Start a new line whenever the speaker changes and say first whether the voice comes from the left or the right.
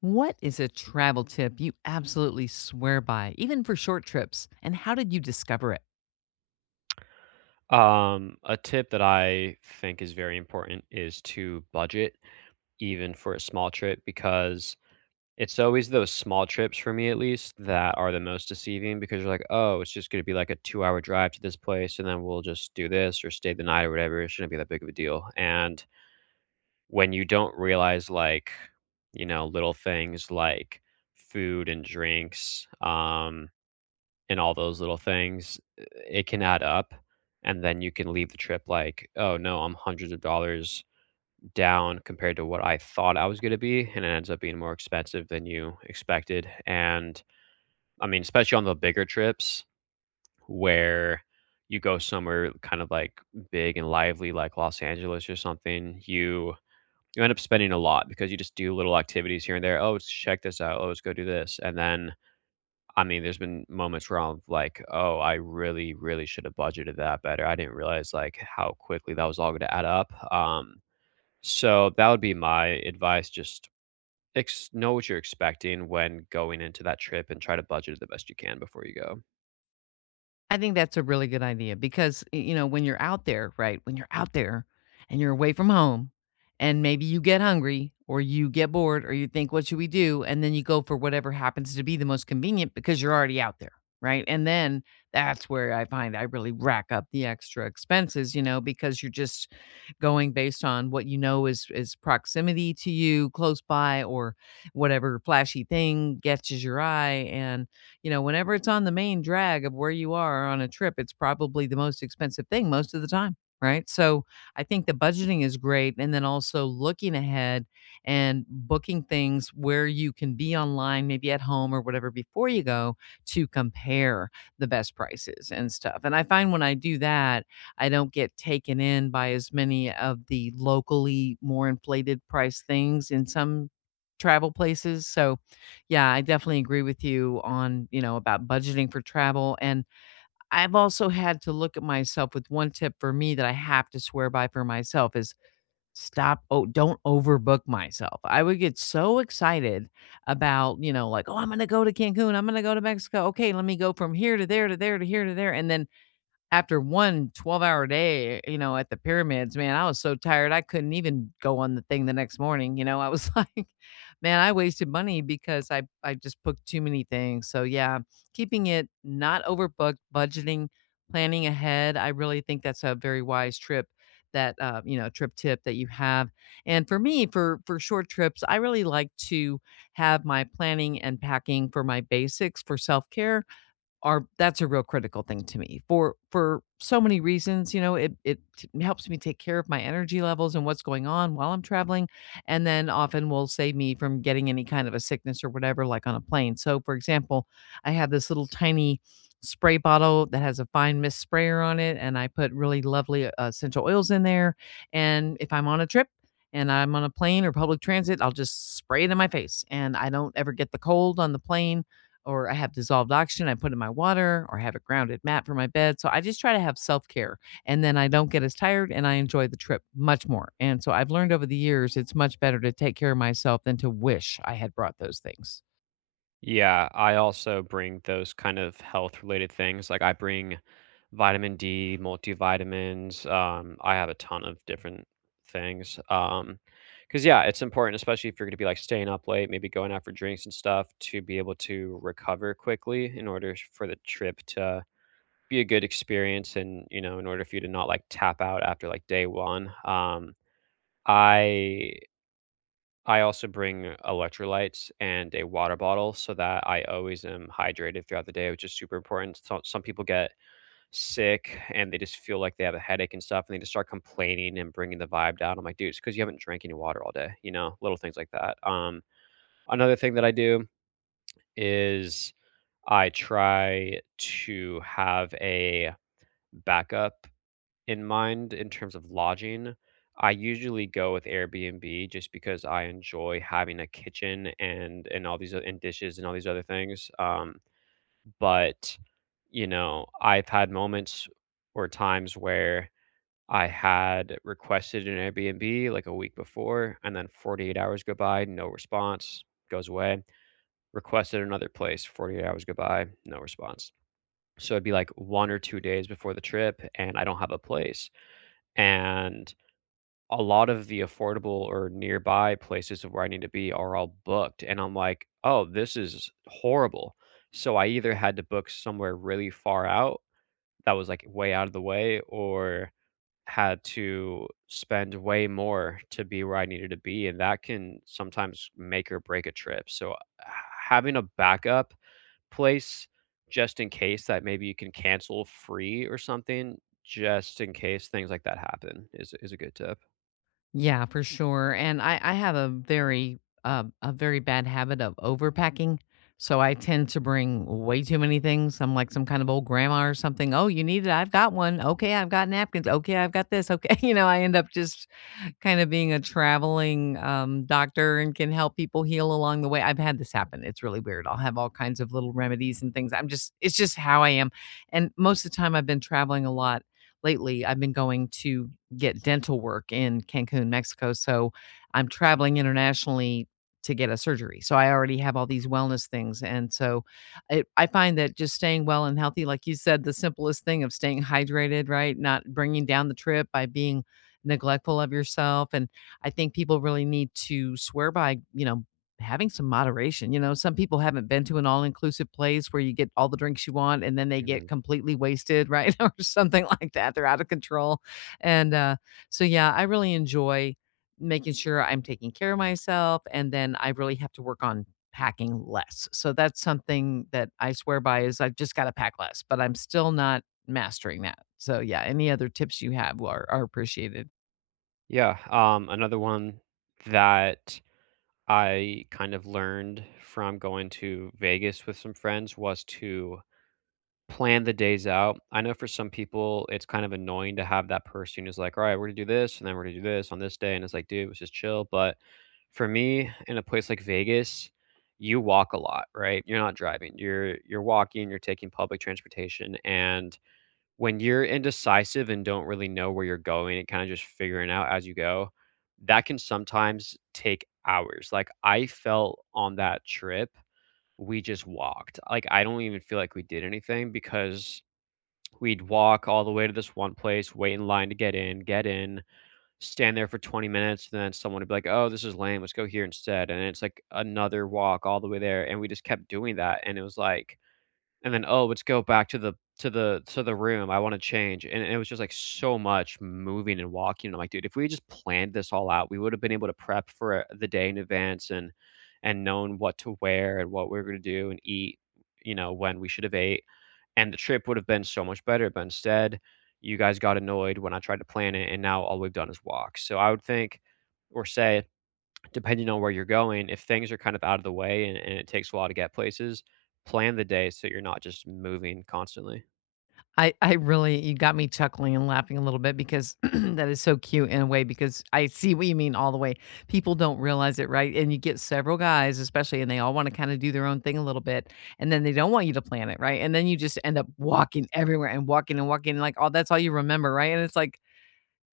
left: What is a travel tip you absolutely swear by, even for short trips? And how did you discover it?
right: A tip that I think is very important is to budget even for a small trip because it's always those small trips for me at least that are the most deceiving because you're like, oh, it's just going to be like a 2 hour drive to this place and then we'll just do this or stay the night or whatever. It shouldn't be that big of a deal. And when you don't realize like, you know, little things like food and drinks, and all those little things, it can add up, and then you can leave the trip like, "Oh, no, I'm hundreds of dollars down compared to what I thought I was gonna be," and it ends up being more expensive than you expected, and, I mean, especially on the bigger trips where you go somewhere kind of, like, big and lively like Los Angeles or something, you end up spending a lot because you just do little activities here and there, "Oh, let's check this out. Oh, let's go do this," and then I mean, there's been moments where I'm like, "Oh, I really, really should have budgeted that better. I didn't realize, like, how quickly that was all gonna add up." So that would be my advice, just ex know what you're expecting when going into that trip and try to budget it the best you can before you go.
left: I think that's a really good idea because, y you know, when you're out there, right? When you're out there and you're away from home and maybe you get hungry or you get bored or you think, "What should we do?" And then you go for whatever happens to be the most convenient because you're already out there, right? And then that's where I find I really rack up the extra expenses, you know, because you're just going based on what you know is proximity to you, close by, or whatever flashy thing catches your eye, and you know, whenever it's on the main drag of where you are on a trip, it's probably the most expensive thing most of the time. Right. So I think the budgeting is great. And then also looking ahead and booking things where you can be online, maybe at home or whatever before you go to compare the best prices and stuff. And I find when I do that, I don't get taken in by as many of the locally more inflated price things in some travel places. So yeah, I definitely agree with you on, you know, about budgeting for travel. And I've also had to look at myself with one tip for me that I have to swear by for myself is stop. Oh, don't overbook myself. I would get so excited about, you know, like, oh, I'm going to go to Cancun. I'm going to go to Mexico. Okay, let me go from here to there to there to here to there. And then after one 12-hour day, you know, at the pyramids, man, I was so tired, I couldn't even go on the thing the next morning, you know? I was like, "Man, I wasted money because I just booked too many things." So, yeah, keeping it not overbooked, budgeting, planning ahead, I really think that's a very wise trip that, you know, trip tip that you have. And for me, for short trips, I really like to have my planning and packing for my basics for self-care, are that's a real critical thing to me for so many reasons. You know, helps me take care of my energy levels and what's going on while I'm traveling, and then often will save me from getting any kind of a sickness or whatever like on a plane. So for example, I have this little tiny spray bottle that has a fine mist sprayer on it, and I put really lovely essential oils in there. And if I'm on a trip and I'm on a plane or public transit, I'll just spray it in my face and I don't ever get the cold on the plane. Or I have dissolved oxygen I put in my water, or I have a grounded mat for my bed. So I just try to have self care, and then I don't get as tired and I enjoy the trip much more. And so I've learned over the years it's much better to take care of myself than to wish I had brought those things.
right: Yeah, I also bring those kind of health-related things, like, I bring Vitamin D, multivitamins, I have a ton of different things, because, yeah, it's important, especially if you're gonna be, like, staying up late, maybe going out for drinks and stuff to be able to recover quickly in order sh for the trip to be a good experience and, you know, in order for you to not, like, tap out after, like, day 1. I I also bring electrolytes and a water bottle so that I always am hydrated throughout the day, which is super important. So some people get sick and they just feel like they have a headache and stuff and they just start complaining and bringing the vibe down. I'm like, dude, it's because you haven't drank any water all day, you know, little things like that. Another thing that I do is I try to have a backup in mind in terms of lodging. I usually go with Airbnb just because I enjoy having a kitchen and all these and dishes and all these other things. But you know, I've had moments or times where I had requested an Airbnb like a week before, and then 48 hours go by, no response, goes away. Requested another place, 48 hours go by, no response. So it'd be like 1 or 2 days before the trip, and I don't have a place. And a lot of the affordable or nearby places of where I need to be are all booked. And I'm like, oh, this is horrible. So I either had to book somewhere really far out that was like way out of the way, or had to spend way more to be where I needed to be, and that can sometimes make or break a trip. So, having a backup place just in case that maybe you can cancel free or something, just in case things like that happen, is a good tip.
left: Yeah, for sure. And I have a very bad habit of overpacking. So I tend to bring way too many things. I'm like some kind of old grandma or something. Oh, you need it? I've got one. Okay, I've got napkins. Okay, I've got this. Okay, you know, I end up just kind of being a traveling, doctor and can help people heal along the way. I've had this happen. It's really weird. I'll have all kinds of little remedies and things. I'm just it's just how I am, and most of the time I've been traveling a lot lately. I've been going to get dental work in Cancun, Mexico, so I'm traveling internationally to get a surgery. So I already have all these wellness things, and so it I find that just staying well and healthy, like you said, the simplest thing of staying hydrated, right? Not bringing down the trip by being neglectful of yourself. And I think people really need to swear by, you know, having some moderation. You know, some people haven't been to an all inclusive place where you get all the drinks you want and then they
right: Mhm.
left: get completely wasted, right? or something like that. They're out of control. And so, yeah, I really enjoy making sure I'm taking care of myself. And then I really have to work on packing less. So that's something that I swear by is I've just got to pack less, but I'm still not mastering that. So yeah, any other tips you have are appreciated.
right: Yeah. Another one that I kind of learned from going to Vegas with some friends was to plan the days out. I know for some people, it's kind of annoying to have that person who's like, all right, we're going to do this and then we're going to do this on this day. And it's like, dude, let's just chill. But for me, in a place like Vegas, you walk a lot, right? You're not driving. You're walking, you're taking public transportation and when you're indecisive and don't really know where you're going and kind of just figuring out as you go, that can sometimes take hours. Like I felt on that trip, we just walked. Like I don't even feel like we did anything because we'd walk all the way to this one place, wait in line to get in, stand there for 20 minutes, and then someone would be like, "Oh, this is lame. Let's go here instead." And it's like another walk all the way there, and we just kept doing that, and it was like and then, "Oh, let's go back to the room. I wanna change." And it was just, like, so much moving and walking, and I'm like, "Dude, if we just planned this all out, we would've been able to prep for the day in advance and known what to wear and what we're gonna do and eat, you know, when we should've ate," and the trip would have been so much better, but instead, you guys got annoyed when I tried to plan it, and now all we've done is walk. So I would think or say, depending on where you're going, if things are kind of out of the way and it takes a while to get places, plan the day so you're not just moving constantly.
left: I really. You got me chuckling and laughing a little bit because that is so cute in a way because I see what you mean all the way. People don't realize it, right? And you get several guys, especially, and they all want to kind of do their own thing a little bit, and then they don't want you to plan it, right? And then you just end up walking everywhere and walking and walking, and like oh, that's all you remember, right? And it's like,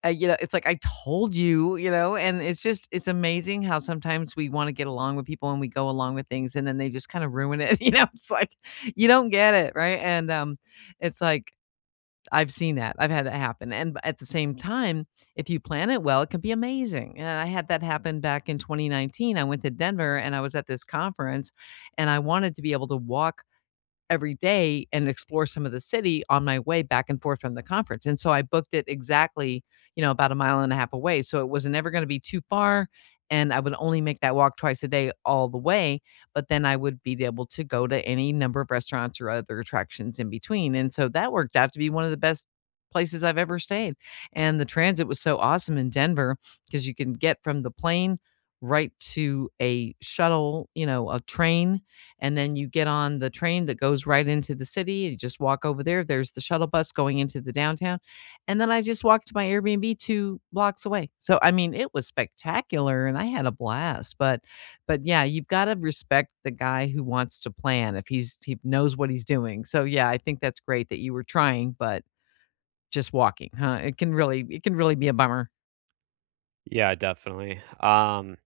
left: you know, it's like I told you, you know, and it's just it's amazing how sometimes we want to get along with people and we go along with things, and then they just kind of ruin it, you know. It's like you don't get it, right? And it's like I've seen that. I've had that happen, and at the same time, if you plan it well, it can be amazing, and I had that happen back in 2019. I went to Denver and I was at this conference, and I wanted to be able to walk every day and explore some of the city on my way back and forth from the conference. And so I booked it exactly, you know, about a mile and a half away. So it was never going to be too far. And I would only make that walk twice a day all the way. But then I would be able to go to any number of restaurants or other attractions in between. And so that worked out to be one of the best places I've ever stayed. And the transit was so awesome in Denver because you can get from the plane right to a shuttle, you know, a train, and then you get on the train that goes right into the city. You just walk over there. There's the shuttle bus going into the downtown. And then I just walked to my Airbnb 2 blocks away. So I mean, it was spectacular and I had a blast, but yeah, you've got to respect the guy who wants to plan if he knows what he's doing. So yeah, I think that's great that you were trying, but just walking, huh? It can really be a bummer.
right: Yeah, definitely.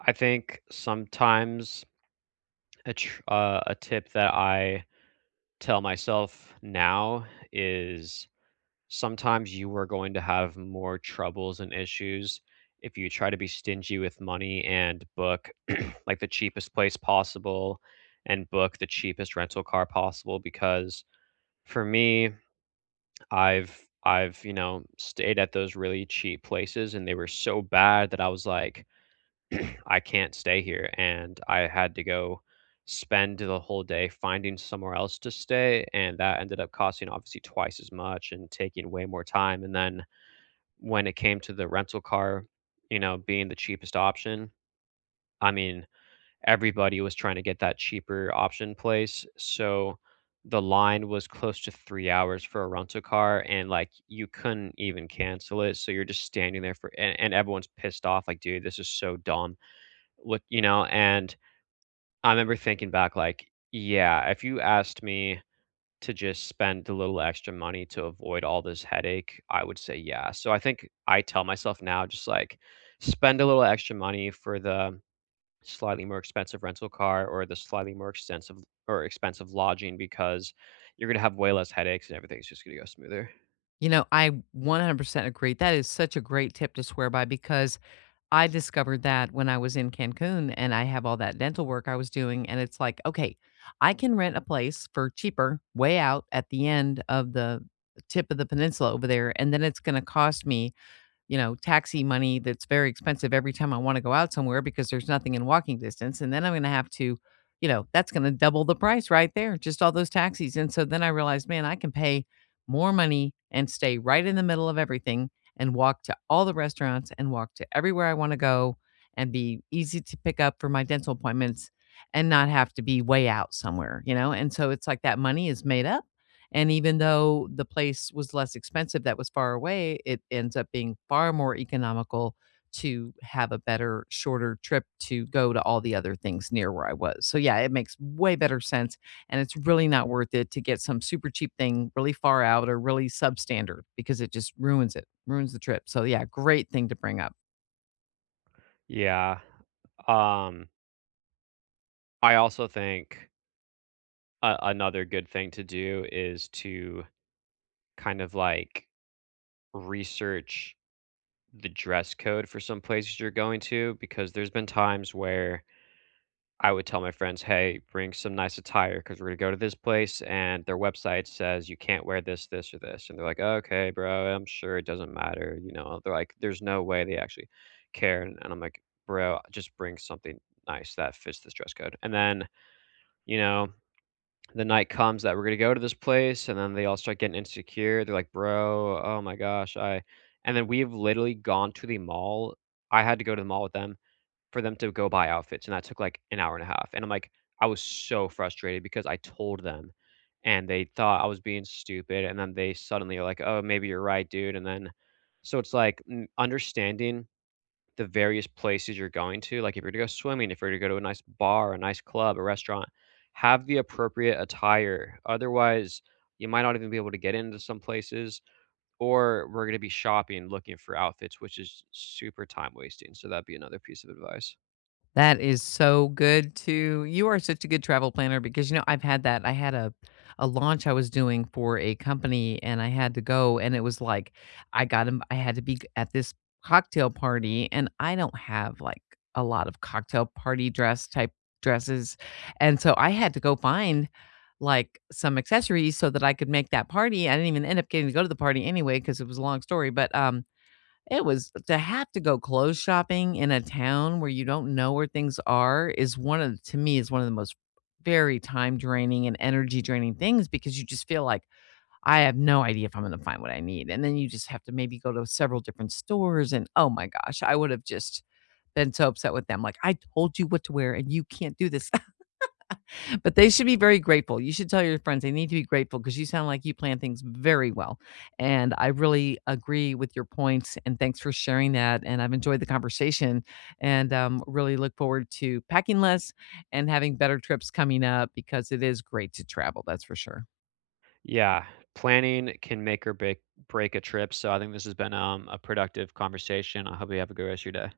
right: I think sometimes a tip that I tell myself now is sometimes you are going to have more troubles and issues if you try to be stingy with money and book like the cheapest place possible and book the cheapest rental car possible because for me I've I've you know stayed at those really cheap places and they were so bad that I was like I can't stay here and I had to go spend the whole day finding somewhere else to stay and that ended up costing obviously twice as much and taking way more time and then when it came to the rental car, you know, being the cheapest option, I mean, everybody was trying to get that cheaper option place. So the line was close to 3 hours for a rental car, and like you couldn't even cancel it. So you're just standing there and everyone's pissed off, like, dude, this is so dumb. Look, you know, and I remember thinking back, like, yeah, if you asked me to just spend a little extra money to avoid all this headache, I would say yeah. So I think I tell myself now just like spend a little extra money for the slightly more expensive rental car or the slightly more extensive or expensive lodging because you're going to have way less headaches and everything's just going to go smoother.
left: You know, I 100% agree. That is such a great tip to swear by because I discovered that when I was in Cancun and I have all that dental work I was doing. And it's like, okay, I can rent a place for cheaper way out at the end of the tip of the peninsula over there. And then it's going to cost me, you know, taxi money that's very expensive every time I wanna go out somewhere because there's nothing in walking distance, and then I'm gonna have to, you know, that's gonna double the price right there, just all those taxis, and so then I realized, man, I can pay more money and stay right in the middle of everything and walk to all the restaurants and walk to everywhere I wanna go and be easy to pick up for my dental appointments and not have to be way out somewhere, you know, and so it's like that money is made up. And even though the place was less expensive that was far away, it ends up being far more economical to have a better, shorter trip to go to all the other things near where I was. So, yeah, it makes way better sense. And it's really not worth it to get some super cheap thing really far out or really substandard because it just ruins it, ruins the trip. So, yeah, great thing to bring up.
right: Yeah. Um I also think another good thing to do is to kind of like research the dress code for some places you're going to because there's been times where I would tell my friends, "Hey, bring some nice attire because we're gonna go to this place and their website says you can't wear this, this, or this," and they're like, "Okay, bro, I'm sure it doesn't matter." You know, they're like, "There's no way they actually care," and I'm like, "Bro, just bring something nice that fits this dress code." And then you know the night comes that we're gonna go to this place, and then they all start getting insecure. They're like, "Bro, oh my gosh, I" and then we've literally gone to the mall. I had to go to the mall with them for them to go buy outfits, and that took like an hour and a half. And I'm like, I was so frustrated because I told them, and they thought I was being stupid, and then they suddenly are like, "Oh, maybe you're right, dude." And then so it's like understanding the various places you're going to. Like, if you're gonna go swimming, if you're gonna go to a nice bar, a nice club, a restaurant, have the appropriate attire. Otherwise, you might not even be able to get into some places, or we're gonna be shopping looking for outfits, which is super time wasting. So that'd be another piece of advice.
left: That is so good too. You are such a good travel planner because you know I've had that. I had a launch I was doing for a company and I had to go and it was like I got him I had to be at this cocktail party and I don't have like a lot of cocktail party dress type dresses. And so I had to go find like some accessories so that I could make that party. I didn't even end up getting to go to the party anyway because it was a long story, but it was. To have to go clothes shopping in a town where you don't know where things are is one of, to me, is one of the most very time draining and energy draining things, because you just feel like, "I have no idea if I'm gonna find what I need," and then you just have to maybe go to several different stores and, oh my gosh, I would have just been so upset with them, like, "I told you what to wear, and you can't do this." But they should be very grateful. You should tell your friends they need to be grateful because you sound like you plan things very well. And I really agree with your points. And thanks for sharing that. And I've enjoyed the conversation and really look forward to packing less and having better trips coming up because it is great to travel. That's for sure.
right: Yeah, planning can make or break a trip. So I think this has been a productive conversation. I hope you have a good rest of your day.